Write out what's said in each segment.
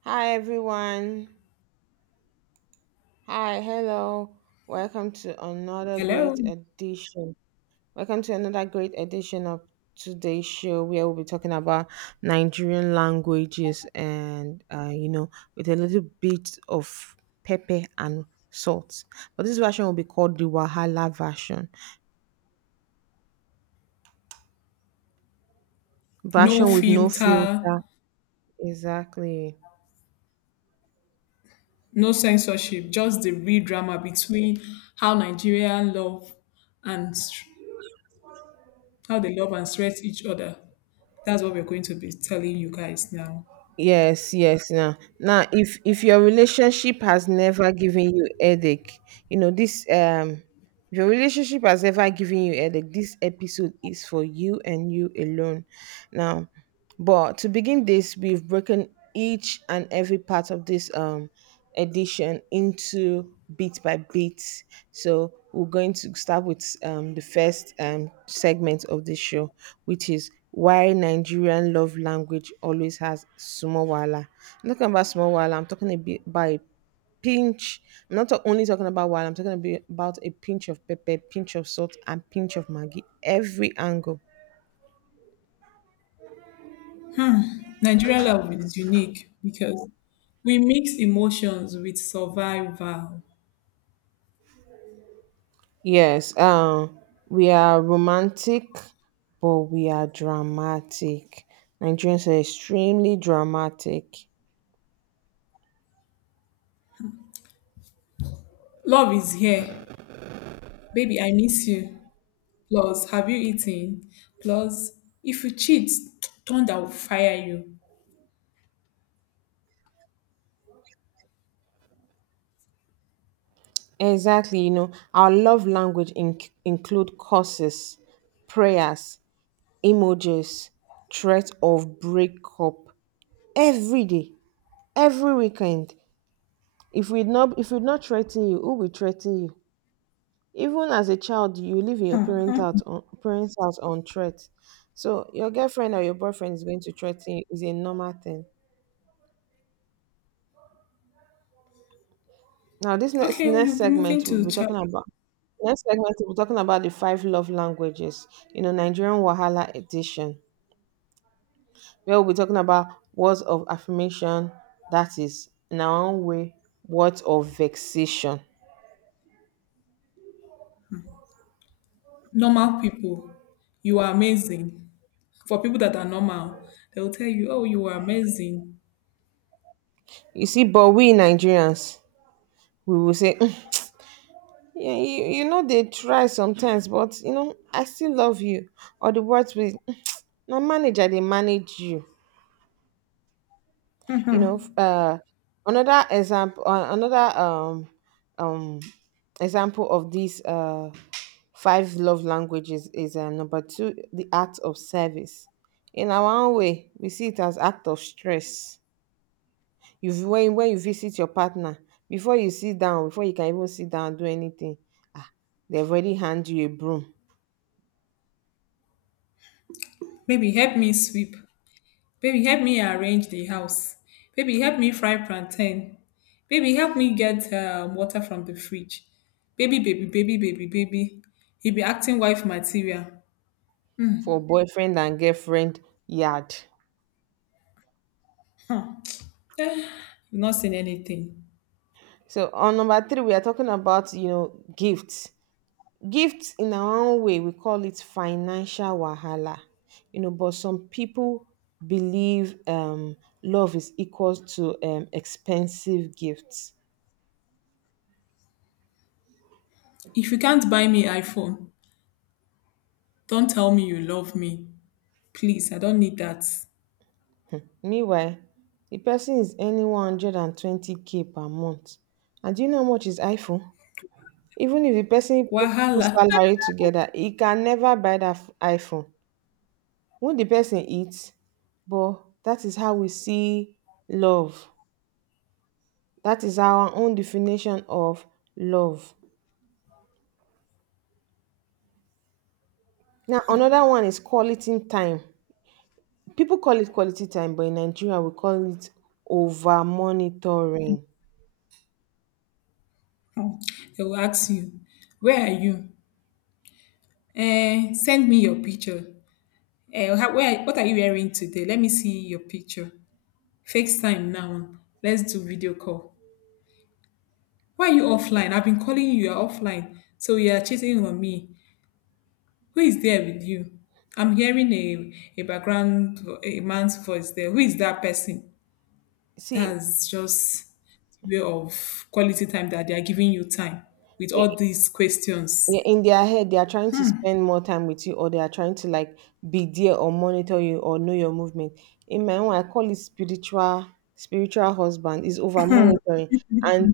Hi, everyone. Hi, hello. Welcome to another Hello. great edition. Welcome to another great edition of today's show, where we'll be talking about Nigerian languages and with a little bit of pepper and salt. But this version will be called the Wahala version. No Version with no filter, filter. Exactly. no censorship, just the real drama between how Nigerian love and how they love and stress each other. That's what we're going to be telling you guys now. Yes, yes. Now, if your relationship has never given you headache, you know this. If your relationship has ever given you headache, this episode is for you and you alone. Now, but to begin this, we've broken each and every part of this. Edition into bit by bit. So we're going to start with the first segment of the show, which is why Nigerian love language always has small wala. I'm talking about small wala. I'm talking a bit about a pinch. I'm not ta- only talking about wala. I'm talking a bit about a pinch of pepper, pinch of salt, and pinch of maggi. Every angle. Nigerian love is unique because we mix emotions with survival. Yes, we are romantic, but we are dramatic. Nigerians are extremely dramatic. Love is here. Baby, I miss you. Plus, have you eaten? Plus, if you cheat, thunder will fire you. Exactly. You know, our love language include curses, prayers, emojis, threat of breakup every day, every weekend. If we not threaten you, who will threaten you? Even as a child, you live in your parents' house on threat. So your girlfriend or your boyfriend is going to threaten you is a normal thing. Now this next Okay, we'll next be moving segment we'll to be chapter talking about Next segment we'll be talking about the five love languages, you know, Nigerian Wahala edition. Where we'll be talking about words of affirmation, that is in our own way, words of vexation. normal people, you are amazing. For people that are normal, they will tell you, oh, you are amazing. You see, but we Nigerians, we will say Yeah, you know they try sometimes, but you know, I still love you. Or the words with now manager, they manage you. You know, another um example of these five love languages is number 2, the act of service. In our own way, we see it as act of stress. You v- when you visit your partner, before you sit down, before you can even sit down and do anything, they've already hand you a broom Maybe help me sweep. Baby, help me arrange the house. Baby, help me fry plantain. Baby, help me get water from the fridge. Baby, baby, baby, baby, baby. He be acting wife material. for boyfriend and girlfriend yard. Huh. Eh, you've not seen anything. So on number 3, we are talking about, you know, gifts. Gifts in our own way, we call it financial wahala. You know, but some people believe love is equal to expensive gifts. If you can't buy me iPhone, don't tell me you love me. Please, I don't need that. Meanwhile, the person is earning 120k per month. And do you know how much is iPhone? Even if the person put two Wahala. salary together, he can never buy that iPhone. When the person eats, but that is how we see love. That is our own definition of love. Now another one is quality time. People call it quality time, but in Nigeria we call it over monitoring. Oh, they will ask you, where are you? Eh, send me your picture. Eh, how, where, what are you wearing today? Let me see your picture. FaceTime now. Let's do video call. Why are you offline? I've been calling you. You're offline. So you are cheating on me. Who is there with you? I'm hearing a background, a man's voice there. Who is that person? See, That's just the way of quality time that they are giving you time with all these yeah, questions. in their head, they are trying to spend more time with you, or they are trying to like be there or monitor you or know your movement. In my own, I call it spiritual husband is over monitoring. And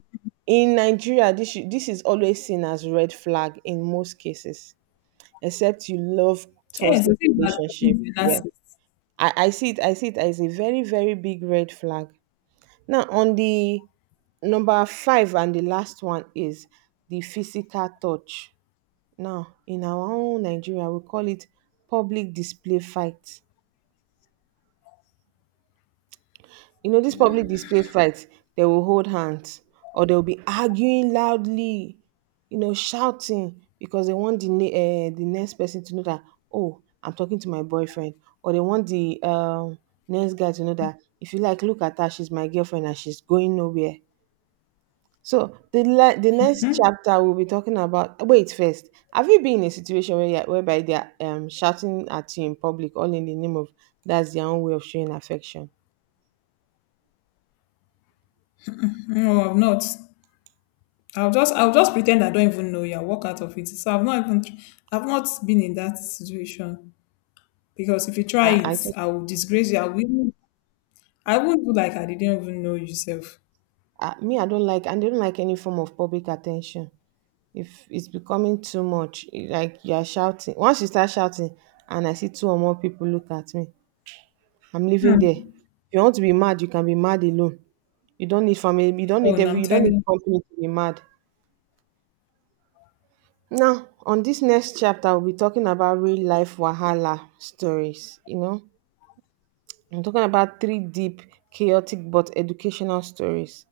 in Nigeria, this is always seen as red flag in most cases, except you love Yes, toxic I think relationship. that Yeah, I see it. I see it as a very, very big red flag. Now on the number 5 and the last one is the physical touch. Now, in our own Nigeria, we call it public display fight. You know, this public display fight, they will hold hands or they'll be arguing loudly, you know, shouting because they want the next person to know that, oh, I'm talking to my boyfriend. Or they want the next guy to know that, if you like, look at her, she's my girlfriend and she's going nowhere. So the next chapter we'll be talking about. Wait, first, have you been in a situation where whereby they are shouting at you in public, all in the name of that's their own way of showing affection? no, I've not. I'll just pretend I don't even know you. I'll walk out of it. So I've not even I've not been in that situation because if you try I, I it, just I will disgrace you. I will I won't do like I didn't even know yourself. me, I don't like any form of public attention. If it's becoming too much, like you are shouting. Once you start shouting, and I see two or more people look at me, I'm leaving there. If you want to be mad, you can be mad alone. You don't need family. You don't Oh, need and I'm every. You don't telling need you. company to be mad. Now, on this next chapter, we'll be talking about real life Wahala stories. You know, I'm talking about three deep, chaotic, but educational stories.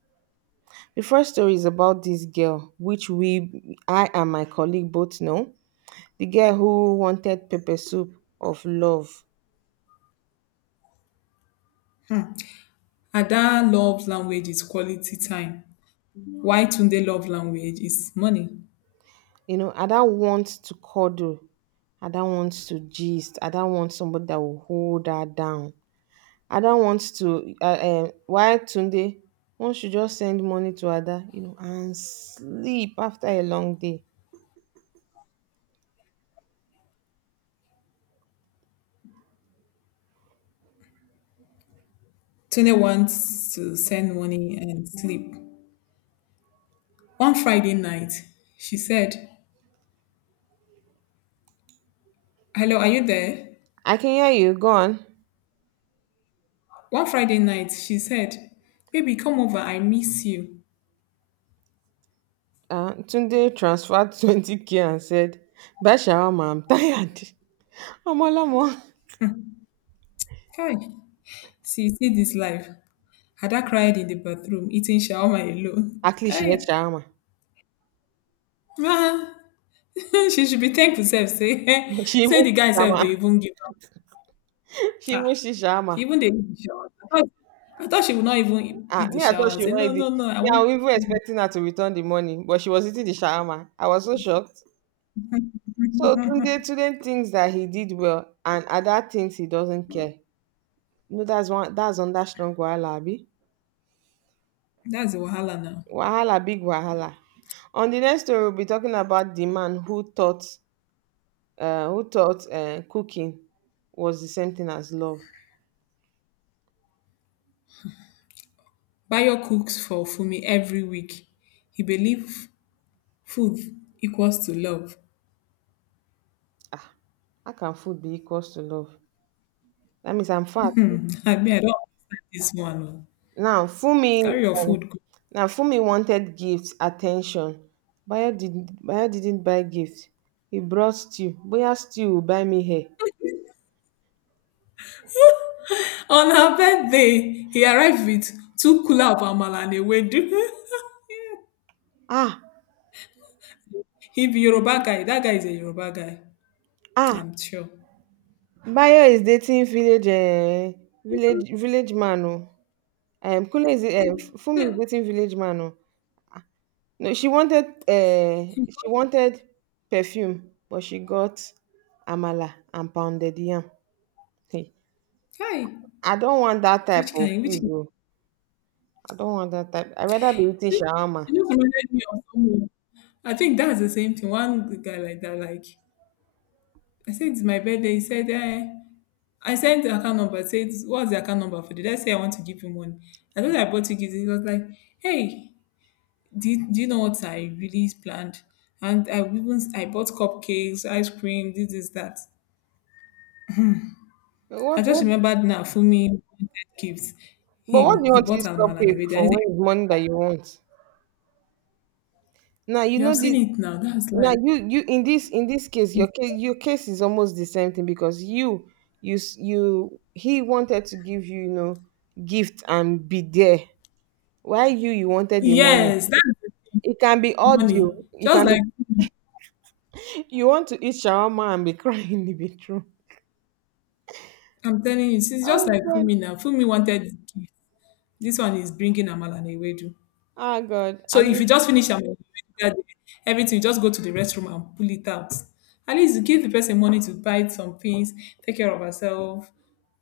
The first story is about this girl, which we, I and my colleague both know. The girl who wanted pepper soup of love. Hmm. Ada love language is quality time. Why Tunde love language is money. You know, Ada wants to cuddle. Ada wants to gist. Ada wants somebody that will hold her down. I don't want to Why Tunde one should just send money to Ada, you know, and sleep after a long day. Tunde wants to send money and sleep. One Friday night, she said, "Hello, are you there?" I can hear you. Go on. One Friday night she said, baby come over, I miss you. Tunde transferred 20k and said, buy shawarma, I'm tired. Omolamo. Kai, see see this life. Ada cried in the bathroom eating shawarma alone. At least Hey, she ate shawarma. ma. She should be thankful sef say She even say the see guy sef shawarma. dey even give up. She Ah, even see she shawarma. even dey eat the shawarma. I thought, I thought she would not even eat Ah, eat the me, I thought shawarma, she say no wanted it. no no, I Me, I want. was even expecting her to return the money, but she was eating the shawarma. I was so shocked. So Tunde, Tunde thinks that he did well, and Ada thinks he doesn't care. No, that's one that's under strong wahala, abi? That's the wahala now. Wahala, big wahala. On the next story, we'll be talking about the man who thought cooking was the same thing as love. Bayo cooks for Fumi every week. He believe food equals to love. Ah, how can food be equals to love? That means I'm fat. I mean, I don't understand this one. Oh. Now Fumi Carry your food, go. Now Fumi wanted gifts, attention. Bayo didn't buy gifts. He brought stew. Boya stew will buy me hair. On her birthday, he arrived with two cooler of amala and a wedu. Ah, He be Yoruba guy. That guy is a Yoruba guy. ah, I'm sure. Bayo is dating village village man. Oh. Kule is Fumi is dating village man. Oh. No, she wanted perfume, but she got amala and pounded yam. Hey, Hi. I don't want that type Which of kind? Which please. kind? Oh. I don't want that type. I rather be eating shawarma. You just reminded me of someone. I think that's the same thing. One guy like that, like I said it's my birthday. He said, eh. I sent the account number, said what's the account number for? Did I say I want to give him money? I thought I bought you gifts. He was like, hey, do you know what I really planned? And I even I bought cupcakes, ice cream, this is that. I What, just what? remembered, now Fumi wanted gifts. But what do Him, you he want bought this Almala and cupcake everything. And for? he's When is like, money that you want? Now you you have know seen this. it now. That's Now like you in this case your case your case is almost the same thing because you s- you he wanted to give you, you know, gift and be there. Why you? You wanted the money. yes, that's It can be audio. money. It Just can be. like Fumi. You want to eat shawarma and be crying in the bedroom. I'm telling you, it's just Oh like God. Fumi now. Fumi wanted gifts. This one is bringing Amala and Ewedu. Oh God. So I if mean, you just finish Amala and Ewedu that day, everything, you just go to the restroom and pull it out. At least you give the person money to buy some things, take care of herself,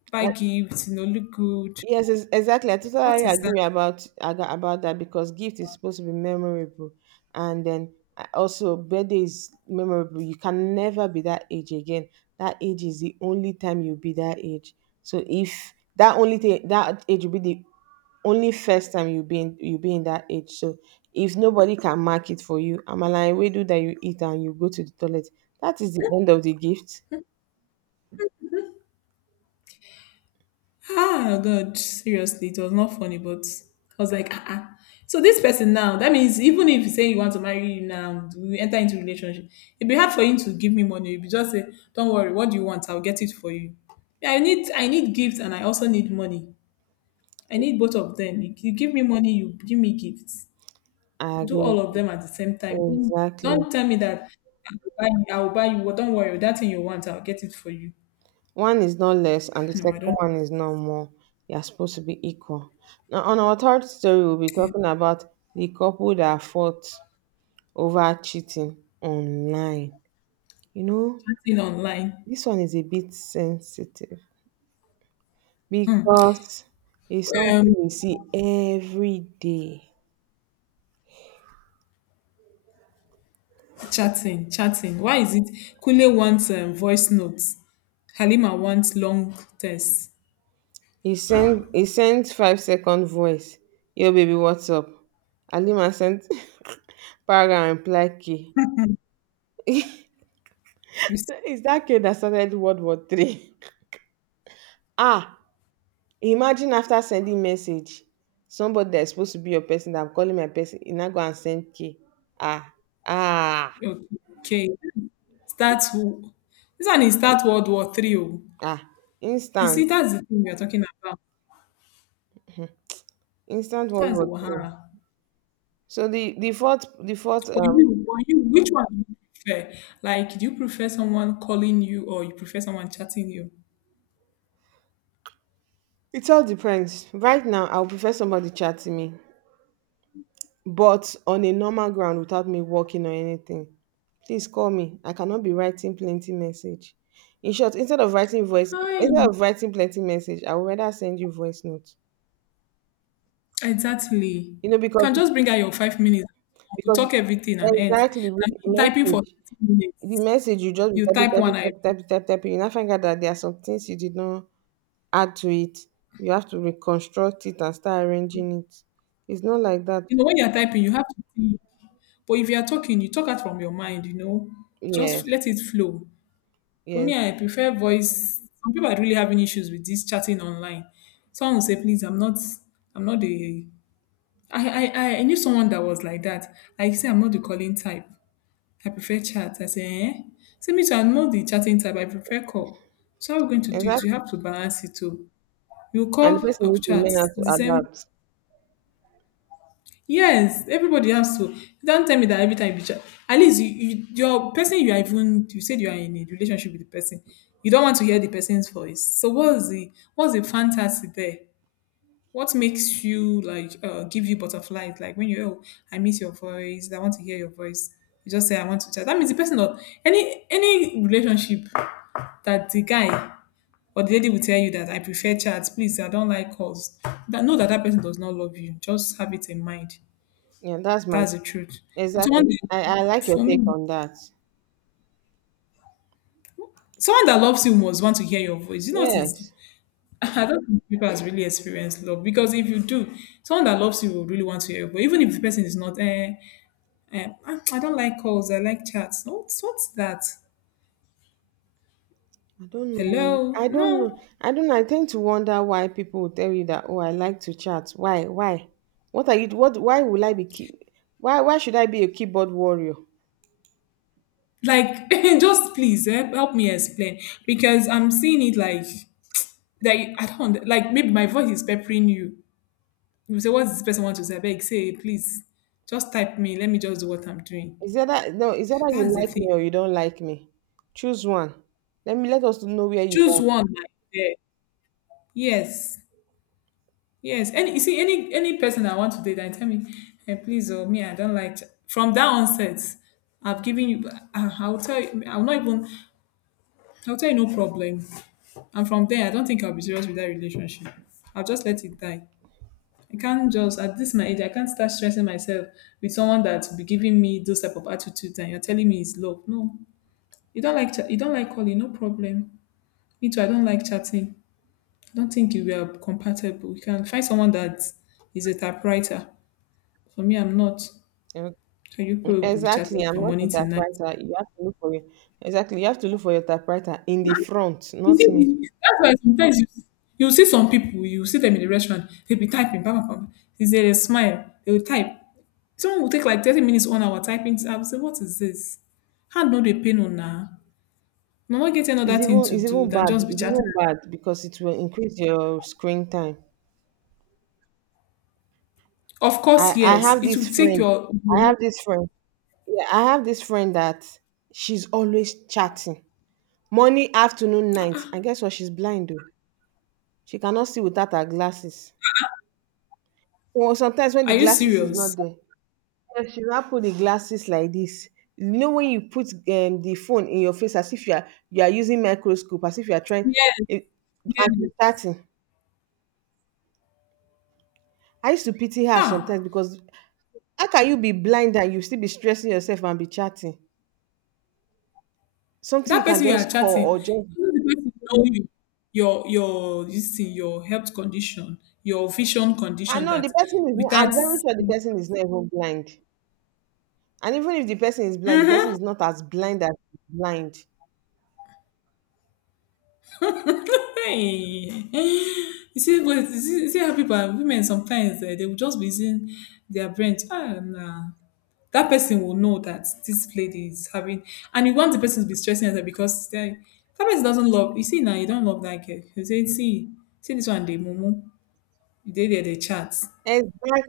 buy I- gifts, you know, look good. yes, exactly. I What totally is that? agree about that because gift is supposed to be memorable, and then also birthday is memorable. You can never be that age again. That age is the only time you'll be that age. So if that only thing that age will be the only first time you be in that age. So if nobody can mark it for you, amala and ewedu that you eat and you go to the toilet, that is the end of the gift. Ah, God, seriously, it was not funny, but I was like, ah, ah. So this person now, that means even if you say you want to marry him now, we enter into relationship, it'd be hard for him to give me money. You'd be just say, don't worry, what do you want? I'll get it for you. Yeah, I need gifts and I also need money. I need both of them. You give me money, you give me gifts. I Do agree all of with them at the same time. you. Exactly. Don't tell me that I will buy you. Well, don't worry, that thing you want, I'll get it for you. One is not less, and the No, I second don't. one is not more. They are supposed to be equal. Now, on our third story, we'll be talking about the couple that fought over cheating online. You know, Chatting online. this one is a bit sensitive because it's Um, something we see every day. chatting. Why is it Kule wants voice notes? Halima wants long tests. He sent 5-second voice. Yo, baby, what's up? Halima sent para and reply k. You see? Is that k that started World War III? Ah, imagine after sending message, somebody that is supposed to be your person that I'm calling my person, he now go and send k. Ah, ah, Okay. Start. Who. This one is start World War Three. Oh, ah, you instant see, that's the thing we are talking about. instant world That's the war three Wahara. So the the fourth the fourth For um you, for you, which one do you prefer? Like, do you prefer someone calling you or you prefer someone chatting you? it all depends. Right now I would prefer somebody chatting me, but on a normal ground without me working or anything. Please call me. I cannot be writing plenty message. In short, instead of writing voice, instead Fine. of writing plenty message, I would rather send you voice note. Exactly. You know, because Can just bring out your 5 minutes. You because talk everything and end. exactly with I mean, typing for 30 the minutes. message you just be You typing, type typing, one. Typing, typing, typing, typing. You now find out that there are some things you did not add to it. You have to reconstruct it and start arranging it. It's not like that. You know, when you're typing, you have to think. But if you're talking, you talk out from your mind, you know, Yes, just let it flow. For yes, me, I prefer voice. Some people are really having issues with this chatting online. Someone will say, please, I'm not the, I knew someone that was like that. Like, say, I'm not the calling type. I prefer chat. I say, eh? So me too, I'm not the chatting type. I prefer call. So how are we going to do it? exactly. We have to balance it too. You And the call, person or needs to chat. learn how The to same. adapt. Yes, everybody has to. Don't tell me that every time you chat. At least you, you your person you are even you said you are in a relationship with the person. You don't want to hear the person's voice. So what's the fantasy there? What makes you like give you butterflies? Like when you oh I miss your voice, I want to hear your voice. You just say I want to chat. That means the person or any relationship that the guy or the lady will tell you that I prefer chats, please I don't like calls. That know that that person does not love you. Just have it in mind. Yeah, that's my That's the truth. exactly. Someone I that- like your for take me, on that. someone that loves you must want to hear your voice. You know what is. Yes. I don't think people has really experienced love because if you do, someone that loves you will really want to hear your voice. Even if the person is not, eh, "Ah, I don't like calls. I like chats. What's that?" I don't know. Hello? I don't know. No. I don't know. I tend to wonder why people will tell you that, oh, I like to chat. Why? Why? What are you what why will I be key, why should I be a keyboard warrior? Like, just please eh, help me explain because I'm seeing it like that. I don't like. Maybe my voice is peppering you. You say, "What does this person want to say?" I beg, say, please, just type me. Let me just do what I'm doing. Is that that no, is that that you That's the like me thing. or you don't like me? Choose one. Let us know where you Choose are. one. Like, eh, yes, yes. Any you see any person I want to date, I tell me, hey, please, oh me, I don't like. From that onset, I've given you. I'll tell you. I'll not even. I'll tell you no problem. And from then, I don't think I'll be serious with that relationship. I'll just let it die. I can't just, at this my age, I can't start stressing myself with someone that will be giving me those type of attitudes and you're telling me it's love. No. You don't like, you don't like calling, no problem. Me too, I don't like chatting. I don't think you are compatible. You can find someone that is a typewriter. For me, I'm not. So Mm, you people mm, will be exactly. chatting I'm from not a morning to night. typewriter. You have to look for your exactly. You have to look for your typewriter in the front, You not me. see, that's why sometimes you, you see some people, you see them in the restaurant, they'll be typing, bam, bam, bam. Is there a smile? They will type. Someone will take like 30 minutes on our typing. I will say, what is this? Hand no dey pain on now. I are not getting another It's thing even to it's do even than bad. just be It's chatting. even bad because it will increase your screen time. Of I course, I yes. have It this will take friend. your. I have this friend. Yeah, I have this friend that she's always chatting. Morning, afternoon, night. And guess what? She's blind though. She cannot see without her glasses. So sometimes when Are the you glasses is serious? not there, so she now put the glasses like this. You know when you put the phone in your face as if you are you are using microscope, as if you are trying Yes, it, yes. and she's chatting. I used to pity her sometimes Huh. because how can you be blind and you still be stressing yourself and be chatting? Something That you can person you are just call chatting, even or just. the person know you, your this thing, your health condition, your vision I condition know that the person is. with I'm that. very sure the person is not even blind. And even if the person is blind, the person Uh-huh. is not as blind as blind. Hey. You see, but you see how people are women sometimes eh, they will just be using their brain. To, ah, nah. That person will know that this lady is having, and you want the person to be stressing herself because they, that person doesn't love. You see now, you don't love that girl. You say, see, see this one, they mumu. They chat. Exactly.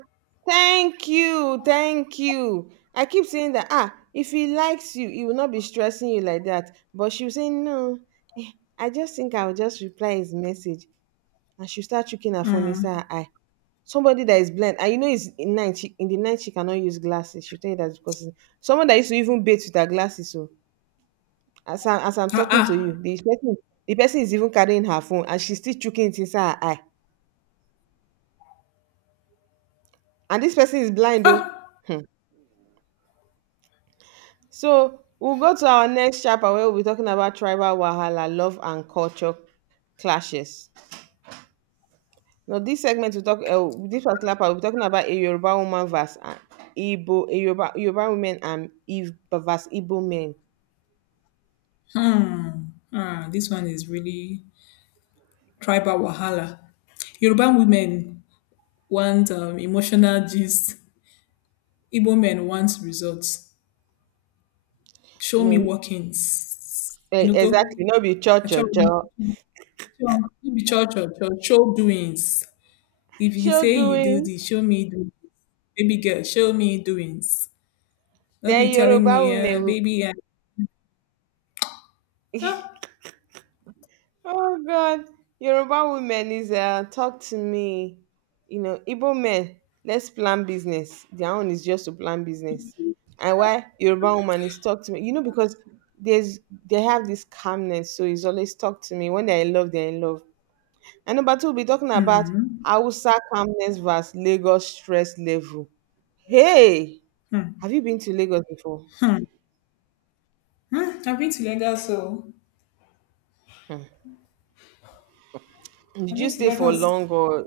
Thank you, thank you. I keep saying that. Ah, if he likes you, he will not be stressing you like that. But she was saying no. eh, I just think I will just reply his message, and she start checking her phone inside her eye. Somebody that is blind, and you know it's in night. She, in the night, she cannot use glasses. She tell you that because it's- someone that used to even bathe with her glasses. So as I'm Ah talking to ah you, the person is even carrying her phone, and she's still chucking it inside her eye. And this person is blind though. ah. So we'll go to our next chapter where we'll be talking about tribal wahala, love and culture clashes. Now, this segment we talk this particular part we'll be talking about a Yoruba woman versus an Igbo, a Yoruba, Yoruba women and Eve versus Igbo men. Mm, ah, this one is really tribal wahala. Yoruba women want emotional gist. Igbo men want results. Show You me know, workings. E- Enugo, exactly, no be cho cho cho. be church or church, show doings. If you say Show you do doing. this, show me doings. Baby girl, show me doings. Don't be Then telling me, Yoruba women will- baby, ah, oh God, Yoruba women is talk to me. You know, Igbo men. Let's plan business. Their own is just to plan business. And why Yoruba woman is talk to me? You know, because there's they have this calmness, so it's always talk to me. When they're in love, they're in love. And number two, we'll be talking about Hmm Hausa calmness versus Lagos stress level. Hey, hmm. have you been to Lagos before? mm. I've been to Lagos, so Hmm. Did I've been you to stay for Lagos. long or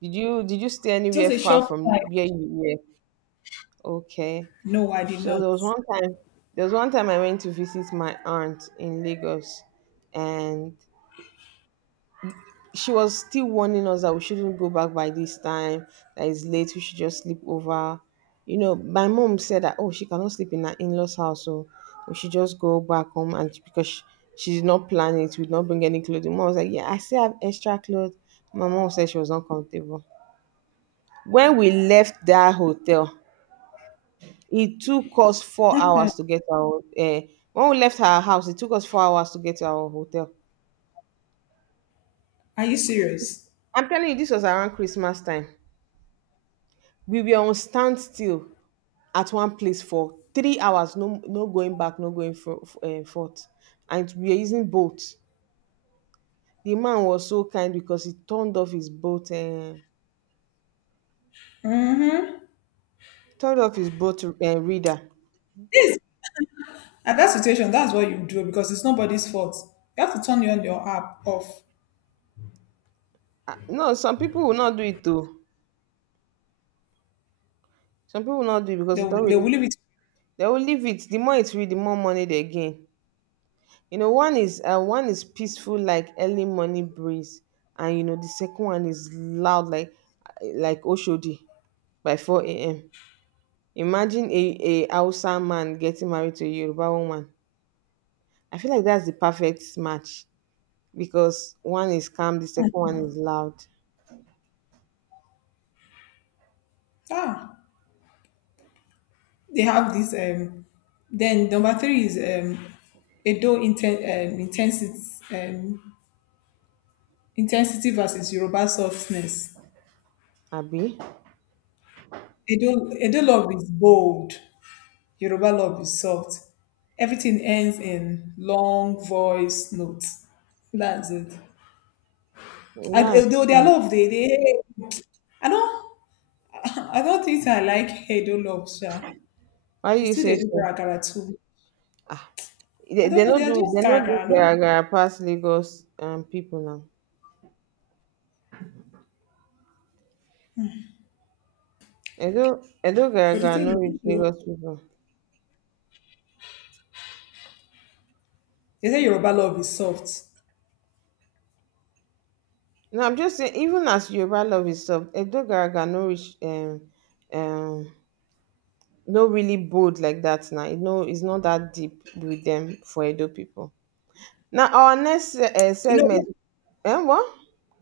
did you stay anywhere Just a far short time. from where you were? Okay. No, I did So not. there was one time there was one time I went to visit my aunt in Lagos and she was still warning us that we shouldn't go back by this time, that it's late, we should just sleep over. You know, my mom said that oh she cannot sleep in her in-laws house, so we should just go back home and because she did not plan it, we did not bring any clothing. Mom was like, yeah, I still have extra clothes. My mom said she was not comfortable. When we left that hotel it took us 4 hours to get our when we left our house it took us 4 hours to get to our hotel. Are you serious? I'm telling you, this was around Christmas time. We were on standstill at one place for 3 hours, no no going back, no going for, forth, and we were using boats. The man was so kind because he turned off his boat turned off his boat reader. At that situation, that's what you do because it's nobody's fault. You have to turn on your app off. Ah, no, some people will not do it though, some people will not do it They because they will, don't they really will leave it. they will leave it, the more it read the more money they gain. You know one is peaceful like early morning breeze, and you know the second one is loud like Oshodi by 4 a.m. Imagine a Hausa man getting married to a Yoruba woman. I feel like that's the perfect match because one is calm, the second one is loud. Ah, they have this. Then Number three is intensity. um, Intensity versus Yoruba softness. Abi? Edo love is bold, Yoruba love is soft. Everything ends in long voice notes. That's it. And Yeah. although their love, they I don't I don't think I like Edo love, sha. Why It's you too, they say do so? karakara too. Ah, I don't know, they are just they no do karakara, no. gara gara pass Lagos people now. Edo Edo But the Garagara thing no reach is, Lagos people. they say Yoruba love is soft. No, I'm just saying, even as Yoruba love is soft, Edo Garagara no reach um no really bold like that now. You know, it's not that deep with them for Edo people. Now our next You know, segment, what- and what?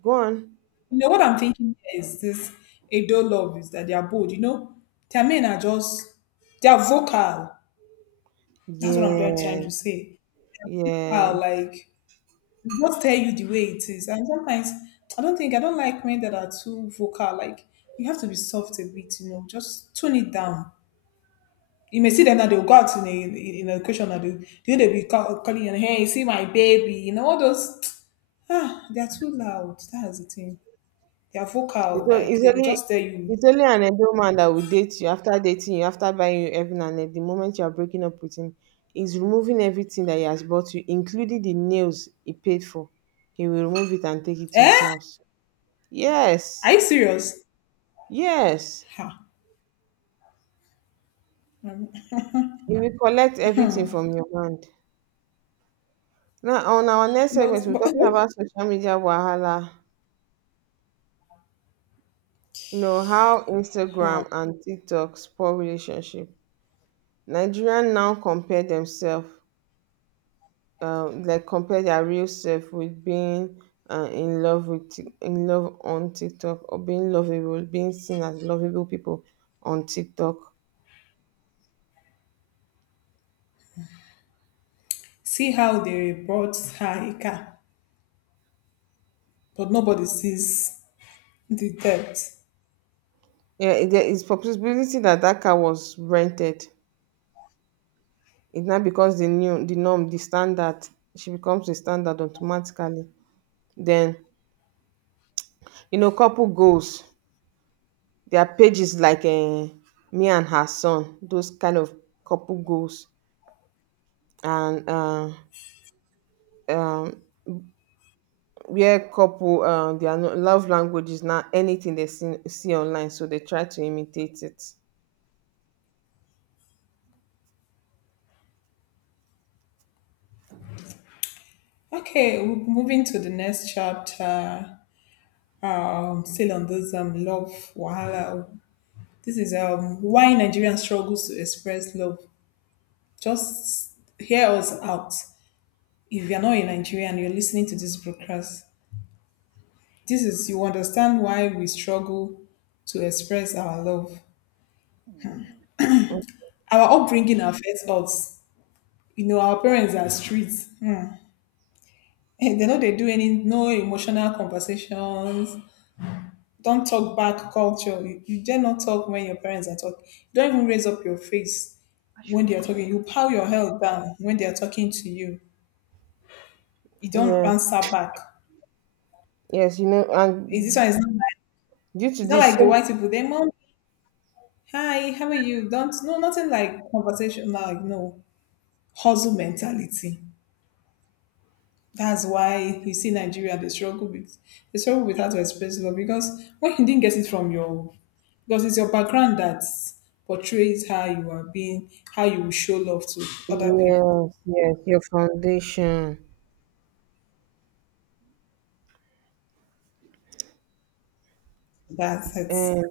Go on. you know what I'm thinking here is this: Edo love is that they are bold. You know, their men are just, they are vocal. That's what I'm trying Yeah, trying to say. yeah. Vocal, like they just tell you the way it is. And sometimes I don't think I don't like men that are too vocal. Like you have to be soft a bit. You know, just tone it down. You may see them that they'll go out in a question that they be calling you, hey, see my baby. You know all those. Ah, they are too loud. That's the thing. They are It's vocal, only, like it's they will only, just tell you, it's only an Edo man that will date you after dating you, after buying you everything, and then the moment you are breaking up with him, he's removing everything that he has bought you, including the nails he paid for. He will remove it and take it to his eh? house. Are Yes, you serious? yes. Ha. Um, He will collect everything from your hand. Now, on our next segment, we're but talking about social media wahala. You know, how how? Instagram and TikTok spoil relationship. Nigerians now compare themselves like compare their real self with being in love with Tik- in love on TikTok or being lovable, being seen as lovable people on TikTok. See how they brought her a car, but nobody sees the depth. Yeah, it- there is possibility that that car was rented. It now becomes the new, the norm, the standard. She becomes the standard automatically. Then, you know, couple goals. Their pages like me and her son, those kind of couple goals, and um, where couple uh, their love language is not anything they see, see online so they try to imitate it. Okay, we're moving to the next chapter. Still on this love wahala. This is why Nigerian struggles to express love. Just hear us out. If you're not a Nigerian, you're listening to this broadcast. This is you understand why we struggle to express our love. Mm, Our upbringing affects us. You know, our parents are strict. Hmm. And they know they do any no emotional conversations. Don't talk back culture. You dare not talk when your parents are talking. You don't even raise up your face when they are talking. You power your head down when they are talking to you. You don't yeah, answer back. yes, you know, Is this and one is not like, due to it's not this like the so white people. They mom, hi, how are you? Don't no nothing like conversation like no. Hustle mentality. That's why you see Nigeria, they struggle with how to express love, because when you didn't get it from your, because it's your background that portrays how you are being, how you will show love to other people. yes, yes, your foundation, That's it. and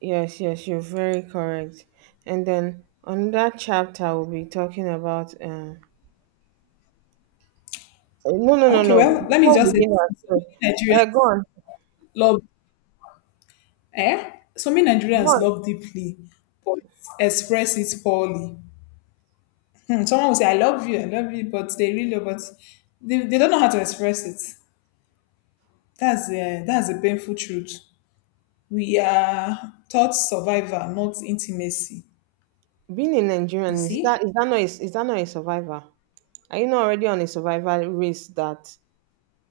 yes, yes, you're very correct, and then another chapter will be talking about uh, no no no Okay, no, well let me before we just say begin that this. So so, many go Nigerians on, love, eh? So many go Nigerians on. love deeply but express it poorly. Hmm, someone will say, I love you, but they really, but they don't know how to express it. That's a, that's a painful truth. We are taught survival, not intimacy. Being a You Nigerian see. Is that not a, is that not a survivor? Are you not already on a survival race that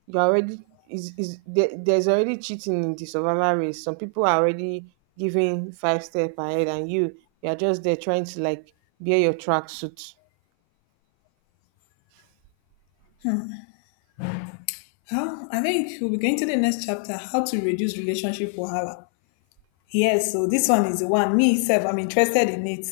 you're already is there, there's already cheating in the survival race. Some people are already giving five step ahead, and you you're just there trying to like bear your tracksuit. Huh? I think we'll be going to the next chapter, how to reduce relationship wahala. Yes, so this one is the one me self I'm interested in it.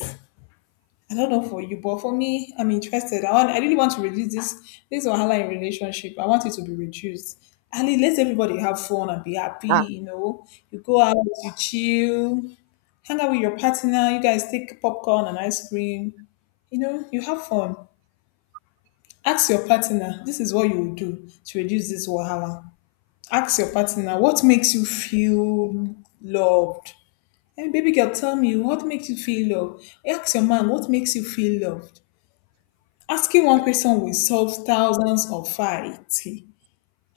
I don't know for you, but for me, I'm interested. I want, I really want to reduce this this wahala in relationship. I want it to be reduced. And it lets everybody have fun and be happy. Ah, You know, you go out, you chill, hang out with your partner. You guys take popcorn and ice cream. You know, you have fun. Ask your partner. This is what you will do to reduce this wahala. Ask your partner what makes you feel loved. Hey, baby girl, tell me what makes you feel loved. Ask your man what makes you feel loved. Asking one question will solve thousands of fights.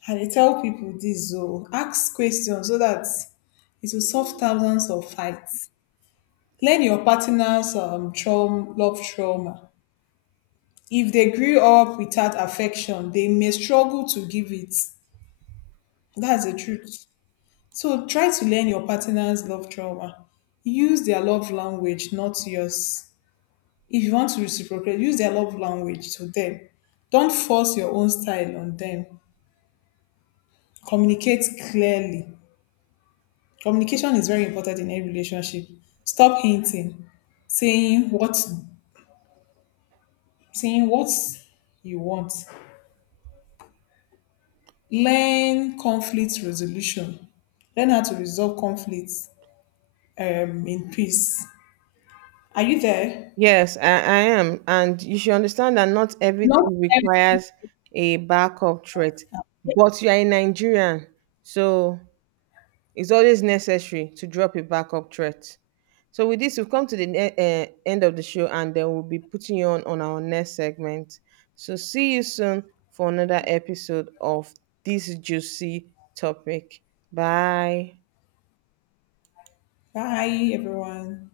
I dey tell people this o, ask questions so that it will solve thousands of fights." Learn your partner's love trauma. If they grew up without affection, they may struggle to give it. That's the truth. So try to learn your partner's love trauma. Use their love language, not yours. If you want to reciprocate, use their love language to them. Don't force your own style on them. Communicate clearly. Communication is very important in any relationship. Stop hinting, saying what saying what you want. Learn conflict resolution. Learn how to resolve conflicts in peace. Are you there? yes, I am, and you should understand that not Not everything every- requires a backup threat. But you are a Nigerian, so it's always necessary to drop a backup threat. So with this, we've come to the end of the show, and then we'll be putting you on our next segment. So see you soon for another episode of this juicy topic. Bye. Bye, everyone.